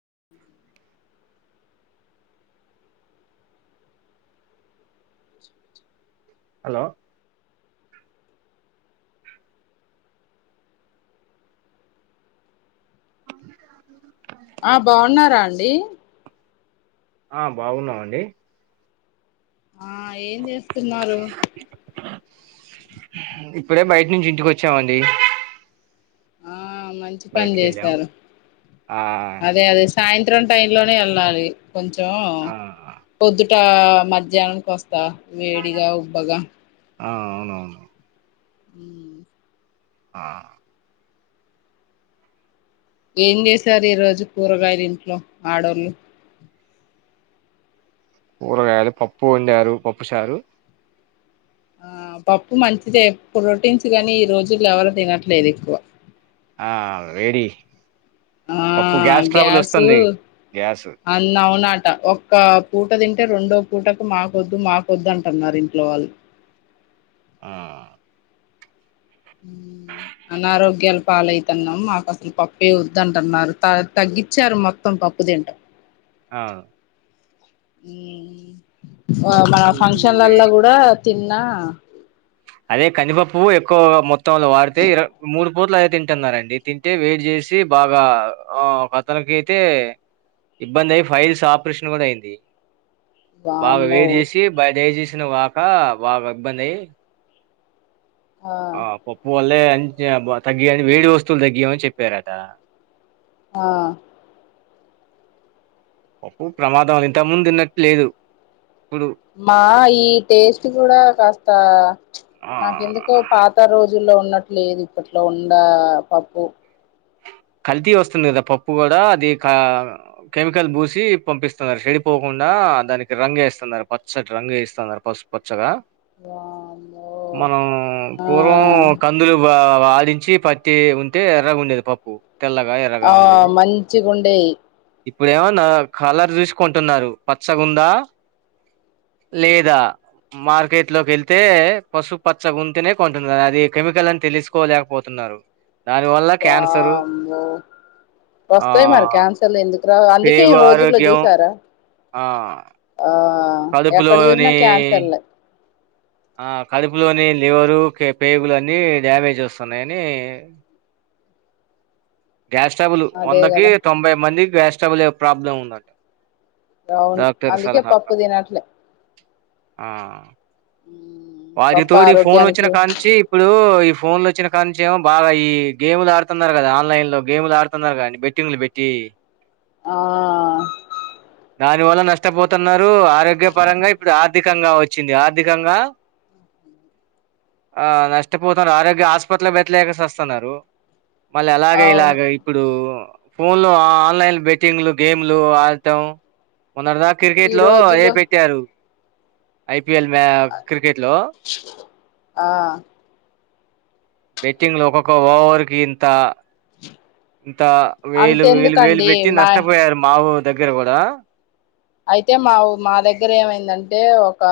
[inaudible] [inaudible] Hello [inaudible] ఆ బాగున్నారా అండి. ఆ బాగున్నామండి. ఆ ఏం చెస్తున్నారు. ఇప్పుడే బయటి నుంచి ఇంటికి వచ్చామండి. ఆ మంచి పని బయటికి వెళ్ళాం చేశారు ఆ అదే అదే సాయంత్రం చిత్రం టై లోనే వెళ్ళాలి కొంచెం ఆ పొద్దు ఇ మధ్యాహ్నానికి వస్తా వేడిగా ఉప్ప గా ఆ అవునవును. ఉ [inaudible] ఆ ఏం చేసారు ఈ రోజు కూరగాయలు ఇంట్లో ఆడోళ్ళు కూరగాయలు పప్పు వండారు పప్పు చారు. ఆ పప్పు మంచిది ప్రోటీన్స్ గాని ఈ రోజులో ఎవరు తినట్లేదు ఎక్కువ ఆ వేడి ఆ పప్పు గ్యాస్ ట్రబుల్ వస్తుంది గ్యా అన్నవునాట ఒక్క పూట తింటే రెండో పూటకు మాకొద్దు మాకొద్దు అంటున్నారు ఇంట్లో వాళ్ళు ఆ ఊ అనారోగ్యాల పాలయితున్నాం మాకు అసలు పప్పు వదంటున్నారు త తగ్గించారు మొత్తం పప్పు దింటం అవును ఊ వో మా పప్పు ఫంక్షన్లల వేడి కూడా తిన్నా అదే కందిపప్పు ఎక్కువ మొత్తంలో వాడితే ఇర మూడు బూట్ల అయే తింటున్నారండి తింటే వెడ్ చేసి బాగా ఒక అతనికి అయితే ఇబ్బంది అయి ఫైల్స్ ఆపరేషన్ కూడా అయింది బాగా వామ్మో వేడ్ చేసి బడేజేషిన గాక బాగా ఇబ్బంది అయి ఆ పప్పు వలే బ తగ్గియని వేడి వస్తువులు తగ్గియామని చెప్పారట ఆ పప్పు ప్రమాదం ఇంత ముందు తిన్నట్టు లేదు ఇప్పుడు మా ఈ టేస్ట్ కూడా కాస్త ప్చ్ ఆ నాకెందుకో పాత రోజు రోజుల్లో ఉన్నట్లేదు ఇప్పట్లో ఉండ పప్పు కల్తీ వస్తుంది కదా పప్పు కూడా అది క కెమికల్ పూసి పంపిస్తున్నారు చెడిపోకుండా నా దానికి రంగు వేస్తున్నారు పచ్చటి రంగు వేస్తున్నారు పసు పచ్చగా వామ్మో మనం ఆ పూర్వం కందులు బా ఆడించి పట్టి ఉంటే ఎర్రగా ఉండేది పప్పు తెల్లగా ఎర్రగా ఆ ఉండేది మంచిగుండేయి ఇప్పుడు ఏమో నా కలర్ చూసి కొంటున్నారు పచ్చగుందా లేదా మార్కెట్ లోకి వెళ్తే పసుపు పచ్చ గుంతనే కొంటునారు అది కెమికల్ అని తెలుసుకోలేకపోతు నారు దాని వల్ల క్యాన్సర్ నా వస్తాయి మరి క్యాన్సర్ లు ఎందుకు కీ పేగు రోజుల్లో ఆరోగ్యం జూసారా ఆ అదుపులోని చూసినా క్యాన్సర్లే ఆ కడు పులోని లివరు పేగులు అన్ని డ్యామేజ్ వస్తున్నాయని గ్యాస్ స్ట్రబులు అదే వందకి కదా తొంభై మందికి గ్యాస్టబుల్ ఏ ప్రాబ్లమ్ ఉందట అవును అందుకే పప్పు తినట్లే ఆ ఉమ్, పప్పు వాటితోడు ఈ ఫోన్ వచ్చిన ఆరోగ్యానికి కాంచి ఇప్పుడు ఈ ఫోన్ లో వచ్చిన కానుంచి ఏమో బాగా ఈ గేమ్లు ఆడుతున్నారు కదా ఆన్లైన్ లో గేమ్లు ఆడుతున్నారు కానీ బెట్టింగ్లు పెట్టి ఇ ఆ దాని వల్ల నష్టపోతున్నారు ఆరోగ్య పరంగా ఇప్పుడు ఆర్థికంగా వచ్చింది ఆర్థికంగా [inaudible] ఆ నష్టపోతర్ ఆరోగ్య ఆస్పట్లక్ పెట్లేక సస్తన్నారు మళ్ళ అలాగే అవును ఇలాగ ఇప్పుడు ఫోన్ లో ఆన్లైన్ బెట్టింగ్లు గేమ్లు ఆట్టం మొన్నటిదా క్రికెట్ ఈ లో అదే రోజులో పెట్టారు ఐపీఎల్ మే క్రికెట్ లో ఆ బెట్టింగ్ లో ఒక్కొక్క ఓవర్ కి ఇంత ఇంత వేలు వేలు వేలు అంతెందుకండి పెట్టి మా నష్టపోయారు మాఊర్ దగ్గర కూడా అయితే మాఉ మా దగ్గర ఏమైందంటే ఒకా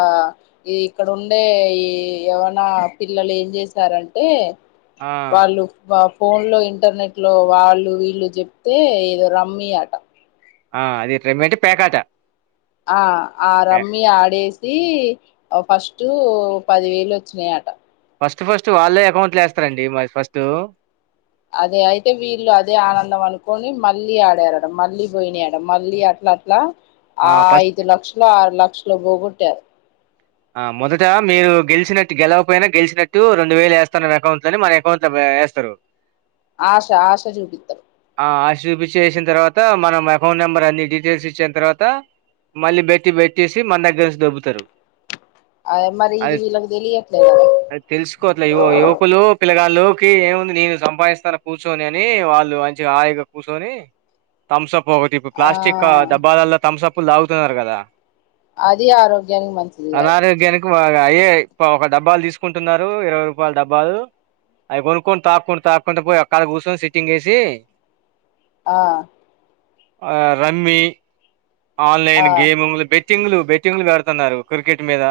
ఈ ఇక్కడ ఉండే ఈ ఎవరన్నా పిల్లలేం చేశారంటే ఆ వాళ్ళు పా ఫోన్ లో ఇంటర్నెట్ లో వాళ్ళు వీళ్ళు చెప్తే ఏదో రమ్మీ ఆట ఆ అదే రమ్మీ అంటే పేకాట ఆ ఆ పే రమ్మి ఆడేసి ఓ ఫస్టు పదివేలొచ్చినీ అట ఫస్ట్ ఫస్టు వాళ్ళే ఎకౌంట్లు ఏస్తరండి మస్ ఫస్తు అదే అయితే వీళ్ళు అదే ఆనందం అనుకొని మళ్ళీ ఆడారట మళ్ళీ పోయినీయట మళ్ళీ అ లట్లా ఆ ఐదు లక్షలో ఆరు లక్షలో బోగొట్టారు ఆ మొదట మీరు గెలిచినట్టు గెలవపోయినా గెల్చినట్టు రెండు వేలేస్తానారు అకౌంట్లలోని మన అకౌంట్ లో వేస్తారు ఆష ఆష చూపితర్ ఆ ఆశ చూపించేసిన తర్వాత మనం అకౌంట్ నెంబర్ అన్ని డీటెయిల్స్ ఇచ్చిన్ తర్వాత మళ్ళీ బెట్టి బెట్టేసి మన దగ్గర్ దొబ్బుతారు అదే మరి ఇది అది వీళ్ళకి తెలియట్లేదు కదా అది తెలుసుకో అట్లా యువ యువకులు పిల్లగా లోకి ఏముంది నేను సంపాదిస్తాను కూర్చొని అని వాళ్ళు మంచిగా హాయిగా కూసోని థమ్సప్ ఒకటి ఇప్ ఆ ప్లాస్టిక్క డబ్బాలల్ల థమ్సప్లు తాగుతున్నారు కదా అదీ ఆరోగ్యానికి మంచిది కాదు ఇక అయ్యే ఇ ఒక డబ్బాల్ తీసుకుంటున్నారు ఇరవై రూపాయల్ డబ్బాలు అవి కొనుక్కొని తాక్కుని తాక్కుంట పోయి ఓక్కడ కూర్చొని సిట్టింగ్ ఏసి ఆ ఆ రమ్మి ఆన్లైన్ ఆ గేములు బెట్టింగ్లు బెట్టింగ్లు పెడతన్నారు క్రికెట్ మీద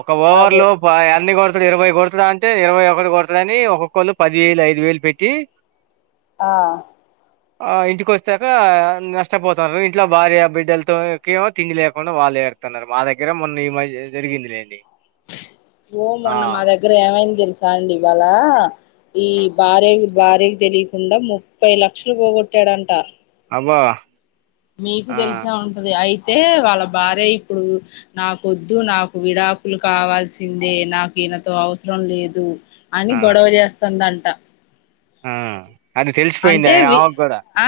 ఒక ఓవర్ అదే లోపు అయన్ని కొడ ఇప్పుడు ఇరవై కొడుతడా అంటే ఇరవై ఒకటి కొడతడు అని ఒక్కొక్కళ్ళు పది వేలు ఐదు వేలు పెట్టి ఆ ఆ ఇంటి కొచ్చాక నష్టపోతారు ఇంట్లో భార్య బిడ్డలతో ఎక్కి ఏమో తిండి లేకుండా వాళ్ళు ఏడుతున్నారు మా దగ్గర మొన్న ఈ మద్ జరిగిందిలేండి ఓ ఆ మొన్న మా దగ్గర ఏమైంది తెలుసా అండి ఇవాళ ఈ ఆ, భార్య భార్యకు తెలియకుండా ముప్పై లక్షలు పోగొట్టాడంట అబ్బా మీకు ఆ తెలిసే ఉంటది అయి తే వాళ్ళ భార్య ఇప్పుడు నాకొద్దు నాకు విడాకులు కావాల్సిందే నాకు ఈనతో అవసరం లేదు అని ఆ గొడవ చేస్తాందంట ఆ అది తెలిసిపోయింది అంటే ఆ- వి ఆమెకు కూడా ఆ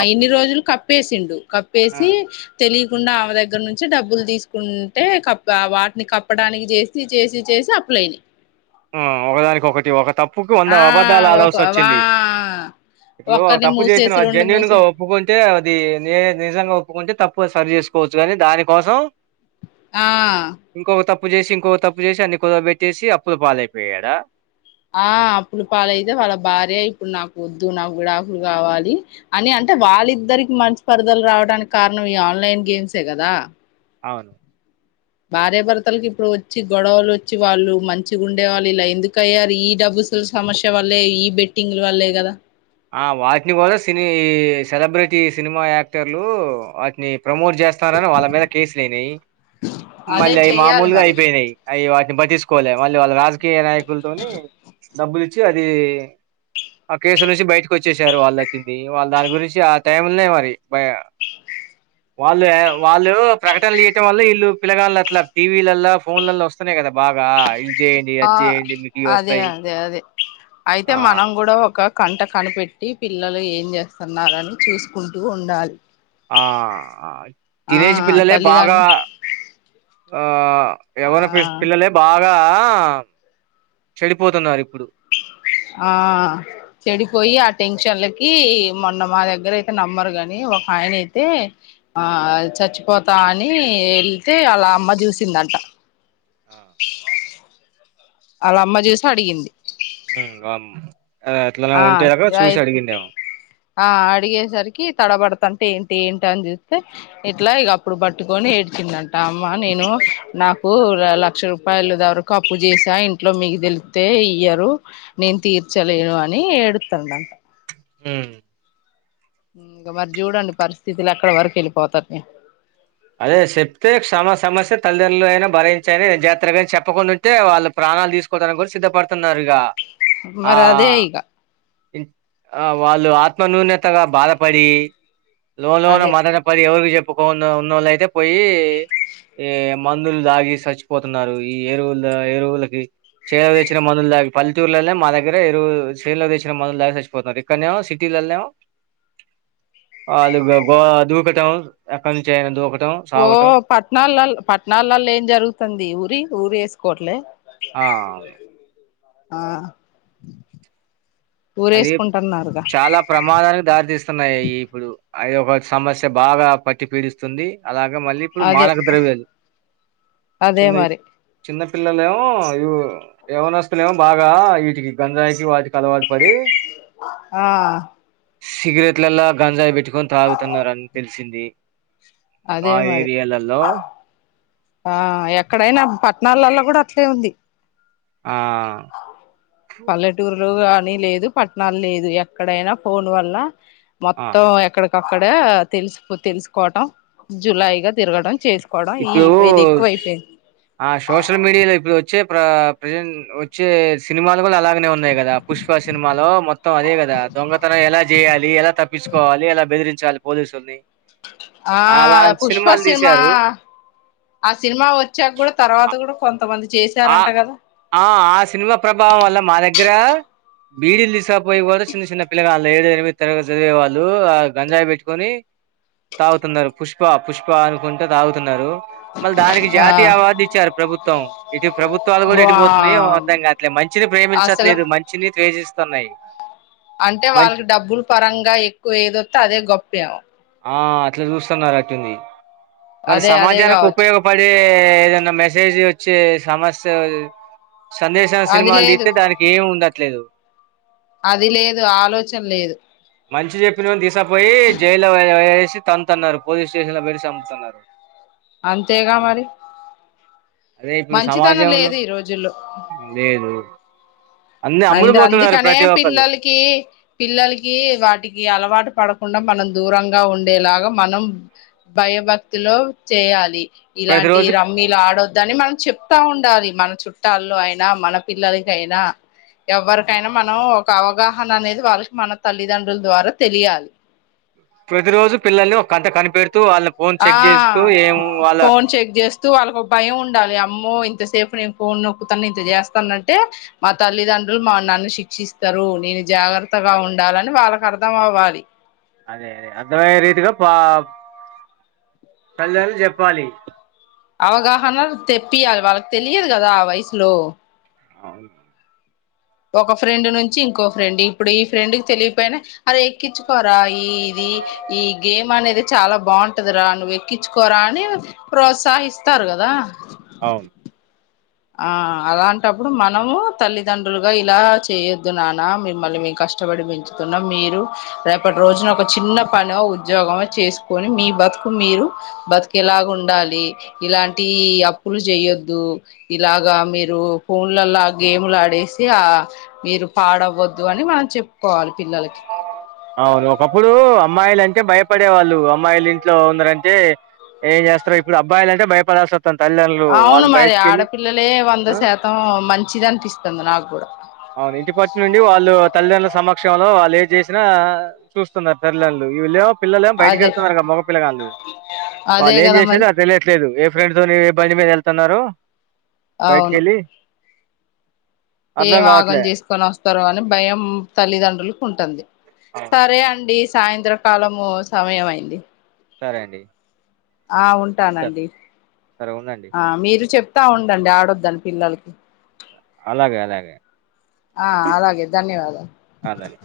అప్- ఇన్ని రోజులు కప్ ప్పేసిండు ఆ, కప్పేసి తెలి కుండా ఆమె దగ్గర నుంచి డబ్బులు తీసుకుంటే వాటిని కప్పడానికి చేసి చేసి చేసి అప్ [unintelligible] ఆ ఒకదానికి ఒకటి ఒక తప్పుకి వంద ఆ అబద్ధాలు ఒక ఆడాల్సి వా వచ్చింది ఇప్పుడు ఒక్కరిని తప్పు మూసేసి చేసినవ్ రెండు జెన్యుూన్ మూసే గా ఒప్పుకుంటే అది నిజంగా ఒప్పుకుంటే తప్పు సరి చేసుకోవచ్చు కానీ దాని కోసం ఆ అప్పు చేసి ఇంకో తప్పు చేసి అన్ని కుదవ పెట్టేసి అప్పులు పాలైపోయాడ ఆ అప్పుడు పాలైతే వాళ్ళ భార్య ఇప్పుడు నాకు ఒద్దు నాకు విడాకులు కావాలి అని అ అంటే వాళ్ళిద్దరికి మంచి పర్దలు రావడానికి కారణం ఈ ఆన్లైన్ గేమ్సే కదా అవును భార్యభర్తలకి ఇప్పుడు వచ్చి గొడవలు వచ్చి వాళ్ళు మంచిగా ఉండేవాళ్ళు ఇలా ఎందుకు అయ్యారు ఈ డబ్బు అసలు సమస్య వల్లే ఈ బెట్టింగ్ల వల్లే కదా ఆ వాటిని కూడ సినీ సెలబ్రిటీ సినిమా యాక్టర్లు వాటిని ప్రమోట్ చేస్తరని వాళ్ళ మీద కేసులు అయినాయి అదే మళ్ళీ అవి మామము చెయ్యాలి లుగా మరి అయిపోయినాయి అవి పట్టిచుకోలే మళ్ళీ వాళ్ళ రాజకీయ నాయకులతోని డబ్బులి ఇచ్చి అది ఆ కేసు నుంచి బయ్ వచ్చేసారు వాళ్ళకిింది వాళ్ళు దాని గురించి ఆ టైంనే మరి వాళ్ళు వాళ్ళు ప్రకటనలు చేయటం వల్ల వీళ్ళు పిలగాళ్లు అలా టీవీలల్లో ఫోన్లలో వస్తున్నాయి కదా బ గ ఆ అదే అదే అదే అయితే ఆ మనం గూడ ఒక కంట కనిపెట్టి పిల్లలు ఏం చేస్తున్నారని చూసుకుంటూ ఉండాలి ఆ ఆ టీనేజ్ పిల్లలే బాగ తల్లిదండ్రు ఆ [unintelligible] పిల్లలే బాగా ఆ చెడిపోతున్నారు ఇప్పుడు ఆ చెడిపోయి ఆ టెన్షన్లకి మొన్న మా దగ్గర అయితే నమ్మరు ని ఒక ఆయన అయితే ఆ చచ్చిపోతా అని వెళ్తే ఆల్ల అమ్మ చూసిందంట ఆ అల్ల అమ్మ చూసి అడిగింది అట్లానే ఉంటే చూసి ఆఐతే అడిగిండేమో అడిగేసరికి తడబడు [unintelligible] అంటే ఏంటి ఏంటి అని చూస్తే ఇట్ల ఇగ అప్పుడు పట్టుకొని ఏడ్చిందంట అమ్మా నేను నాకు లక్ష రూపాయలు వరకు అప్పు చేస ఇంట్లో మీకు తెలితే ఇయ్యరు నేన్ తీర్చలేను అని ఎడుతందంట హు ఇంక మరి చూడండి పరిస్థితులు ఎక్కడి వరకు వెళ్లిపోతున్నాయో అదే చెప్తే [unintelligible] సమస్య తల్లిదండ్రలుయిన భరించాయనా జాగ్రత్తలు చెప్పకుండా ఉంటే వాళ్ళు ప్రణాలు తీసుకోవడానికి సిద్ధపడుతున్నారు ఇగా మరి అదే ఇగ ఆ వాళ్ళు ఆత్మన్యూనతగ బాధపడి లో లోన అదే మదనపడి ఎవరికి చెప్పుకో ఉన్నోళ్ళ అయితే పోయి ఏ మందులు దాగి చచ్చిపోతున్నారు ఈ ఎరువుల ఎరువులకి చైలలో తెచ్చిన మందులు దాగి పల్లెటూర్లలో మా దగ్గర చైలో తెచ్చిన మందులు దగగా చచ్చిపోతారు ఇక్కడనే సిటీలో వె అళ్ళు డబ్బును దూకటం అక్కడి నుంచి అయనా దూకటం ఓ సావటం. పట్టణలల్లో పట్టణలల్లో ఏం జరుగుతుంది ఊరి ఊరి వేసుకోవట్లే ఆ అవును ఆ అది ఊరేసుకుంటున్నారుగా చాలా ప్రమాదానికి దారితీస్తున్నాయి ఇప్పుడు అది ఒక సమస్య బాగా పట్టి పీడిస్తుంది అలాగా మళ్ళీ ఇప్పుడు అదే మాదక ద్రవ్యాలు అదే చిన్నవి మరి చిన్న పిల్లలే ఇప్పుడు యవనస్తులు ఏమో బాగా వీటికి గంజాయికి వాటికి అల ఆ సిగరెట్లలో గంజాయి పెట్టుకొని తాగుతున్నారని తెలిసింది ఆ అదే మరి ఏరియాలల్లో ఆ ఎక్కడైనా పట్టణాలలో కూడా అట్లే ఉంది ఆ పని లేదు పట్టణాలు లేదు ఎక్కడైనా ఫోన్ వల్ల ఆ మొత్తం ఎక్కడ అక్కడ తెలుసు తెలుసుకోవటం జులాయి గా తిరగడం చేసుకోవడం ఈ ఇప్పుడు ఇది ఎక్కువ అయిపోయింది ఆ సోషల్ మీడియాలో ఇప్పుడు వచ్చే ఇప్పుడు ప్రజెంట్ వచ్చే సినిమాలు కూడా అలాగే ఉన్నాయి కదా పుష్ప సినిమాలో మొత్తం అదే కదా దొంగతనం ఎలా చేయ్యాలి ఎలా త తప్పించుకోవాలి ఎలా బెదిరించాలి పోలీసుల్ని ఆ అలాంటి పుష్ప సినిమాలు సినిమా తీశారు ఆ సినిమా వచ్చాక కూడా తర్వాత కూడా కొంత ఆ ఆ ఆ సినిమా ప్రభావం వల్ల మా దగ్గర బీడిలు తీసుకురాకపోయేకీ కూడా చిన్న చిన్న పిల్ల గాళ్ళు ఏడు ఎనిమిది తరగతి చదివేవాళ్ళు ఆ గంజాయి పెట్టుకొని తాగుతున్నారు పుష్ప పుష్ప అనుకుంటా తాగుతున్నారు మళ్ళా దానికి ఆ జాతీయ అవార్డు ఇచ్చారు ప్రభుత్వం ఇటు ప్రభుత్వాలు కూడా వా ఎటుపోతున్నాయో ఎమో అర్దం కావట్లే మంచిని అసలు ప్రేమించట్లేదు మంచిని ద్వేషిస్తున్నాయి అంటే మంచి వాళ్ళకి డబ్బులు పరంగా ఎక్కువ ఏదొత్తే అదే గొప్ప ఎమో ఆ అట్లా చూస్తున్నారు అట్టుంది మరి అదే అదే సమాజానికి కావచ్చు ఉపయోగపడే ఏదన్నా మెసేజ్ వచ్చె సమస్య ఏది సందేశాల అది సినిమాలు లేదు తీత్తె దానికి ఏమి ఉండట్లేదు అది లేదు ఆలోచన లేదు మంచి చెప్పినోళ్ళను తీసుకుపోయి జైల్లో పడేసు తంతాన్నారు పోలీస్ స్టేషన్ లో పెట్టి చంపతాన్నరు అంతేగా మరి అదే ఇప్పుడు మంచితనం సమాజంలో లేదు ఈ రోజుల్లో లేదు అన్ని అమ్ములు అందు పోతున్నారు అందుకనే ప్రతి ఒక్కళ్ళు పిల్లలకి పిల్లలకి వాటికి అలవాటు పడు కుండా మనం దూరంగా ఉండేలాగా మనం భయభక్తిలో చేయాలి ప్రతి ఇలాంటి రోజు రమ్మీలు ఆడొద్దని మనం చెప్ చెప్తా ఉండాలి మన చుట్టాల్లో అయినా మన పిల్లలకి అయినా ఎవ్వరికైనా మనం ఒక అవగాహన అనేది వాళ్ళకి మన తల్లిదండ్రుల ద్వారా తెలియాలి ప్రతి రోజు పిల్లల్ని ఒక కంటా కనిపెడు ఆ వాళ్ళ ఫోన్ చెక్ చేస్తూ వాళ్ళకు ఒక భయం ఉండాలి అమ్మో ఇంత సేపు నేను ఫోన్ నొక్కుతాను ఇంత చేస్తానంటే మా తల్లిదండ్రులు మా నన్ను శిక్షిస్తారు నేను జాగ్రత్తగా ఉండాలని వాళ్ళకి అర్థం అవ్వాలి అదే అదే అర్ధం రీతిగా పా తల్లిదండ్రులు చెప్పాలి అవగాహన తెప్పియాలి వాళ్ళకి తెలియదు కదా ఆ వయసులో అవును ఒక ఫ్రెండ్ నుంచి ఇంకో ఫ్రెండ్ ఇప్పుడు ఈ ఫ్రెండ్కి తెలియపోయినా అరే ఎక్కించుకోరా ఈ ఇది ఈ గేమ్ అనేది చాలా బాగుంటది రా నువు ఎక్కించుకోరా అని ప్రోత్సహిస్తారు కదా అవును ఆ అలాంటప్పుడు మనము తల్లిదండ్రులుగా ఇలా చేయొద్దు నాన్నా మిమ్మల్ని మీ క కష్టపడి పెంచుతున్నాం మీరు రేపటి రోజున ఒక చిన్న పనో ఉద్యోగమో చేసుకొని మీ బ తుకు మీరు బతుకేలాగ ఉండాలి ఇలాంటి అప్పులు చెయొద్దు ఇలాగా మీరు ఫోన్లలో గేమ్లు ఆడేసి ఆ మీరు పాడవ ద్దు అని మనం చెప్పుకోవాలి పిల్లలకి అవును ఒకప్పుడు అమ్మాయిలంటే భయపడే వాళ్ళు అమ్మాయిలు ఇంట్లో ఉన్నారంటే ఏం చేస్తారు ఇప్పుడు అబ్బాయి అంటే భయపడ అవును మరి ఆడపిల్లలే వంద ఆ శాతం మంచిది అనిపిస్తుంది నాకూడా అవును ఇంటి పటి నుండి వాళ్ళు తల్లిదండ్రుల సమక్షంలో వాళ్ళు ఏది చేసినా చూస్తున్నారు తల్లిదండులు వీళ్లేమో పిల్లలేమో బయటికి అదే ఎళ్తున్నారుగా మగ పిల్లగాళ్ళు అదే వాళ్ళు ఏం కదా చేసేదో మరి అది తెలియట్లేదు ఏ ఫ్రెండ్‌తోని ఏ బండి మీద ఎళ్తున్నారు అవును బయటికెళ్లి అర్ధం కావ ఏవన్నా చేసుకొని వస్తారో అని భయం తల్లిదండ్రులకు ఉంటుంది ఆ! సరే అండి సాయంత్ర కాలము సమయం అయింది సరే అండి ఆ ఉంటాను ఉంటానండి సరే ఉండండి ఆ మీరు చె ప్తా ఉండండి ఆడొద్దని పిల్లలకి అలాగే అలాగే ఆ అలాగే ధన్యవాదాలు అలాగే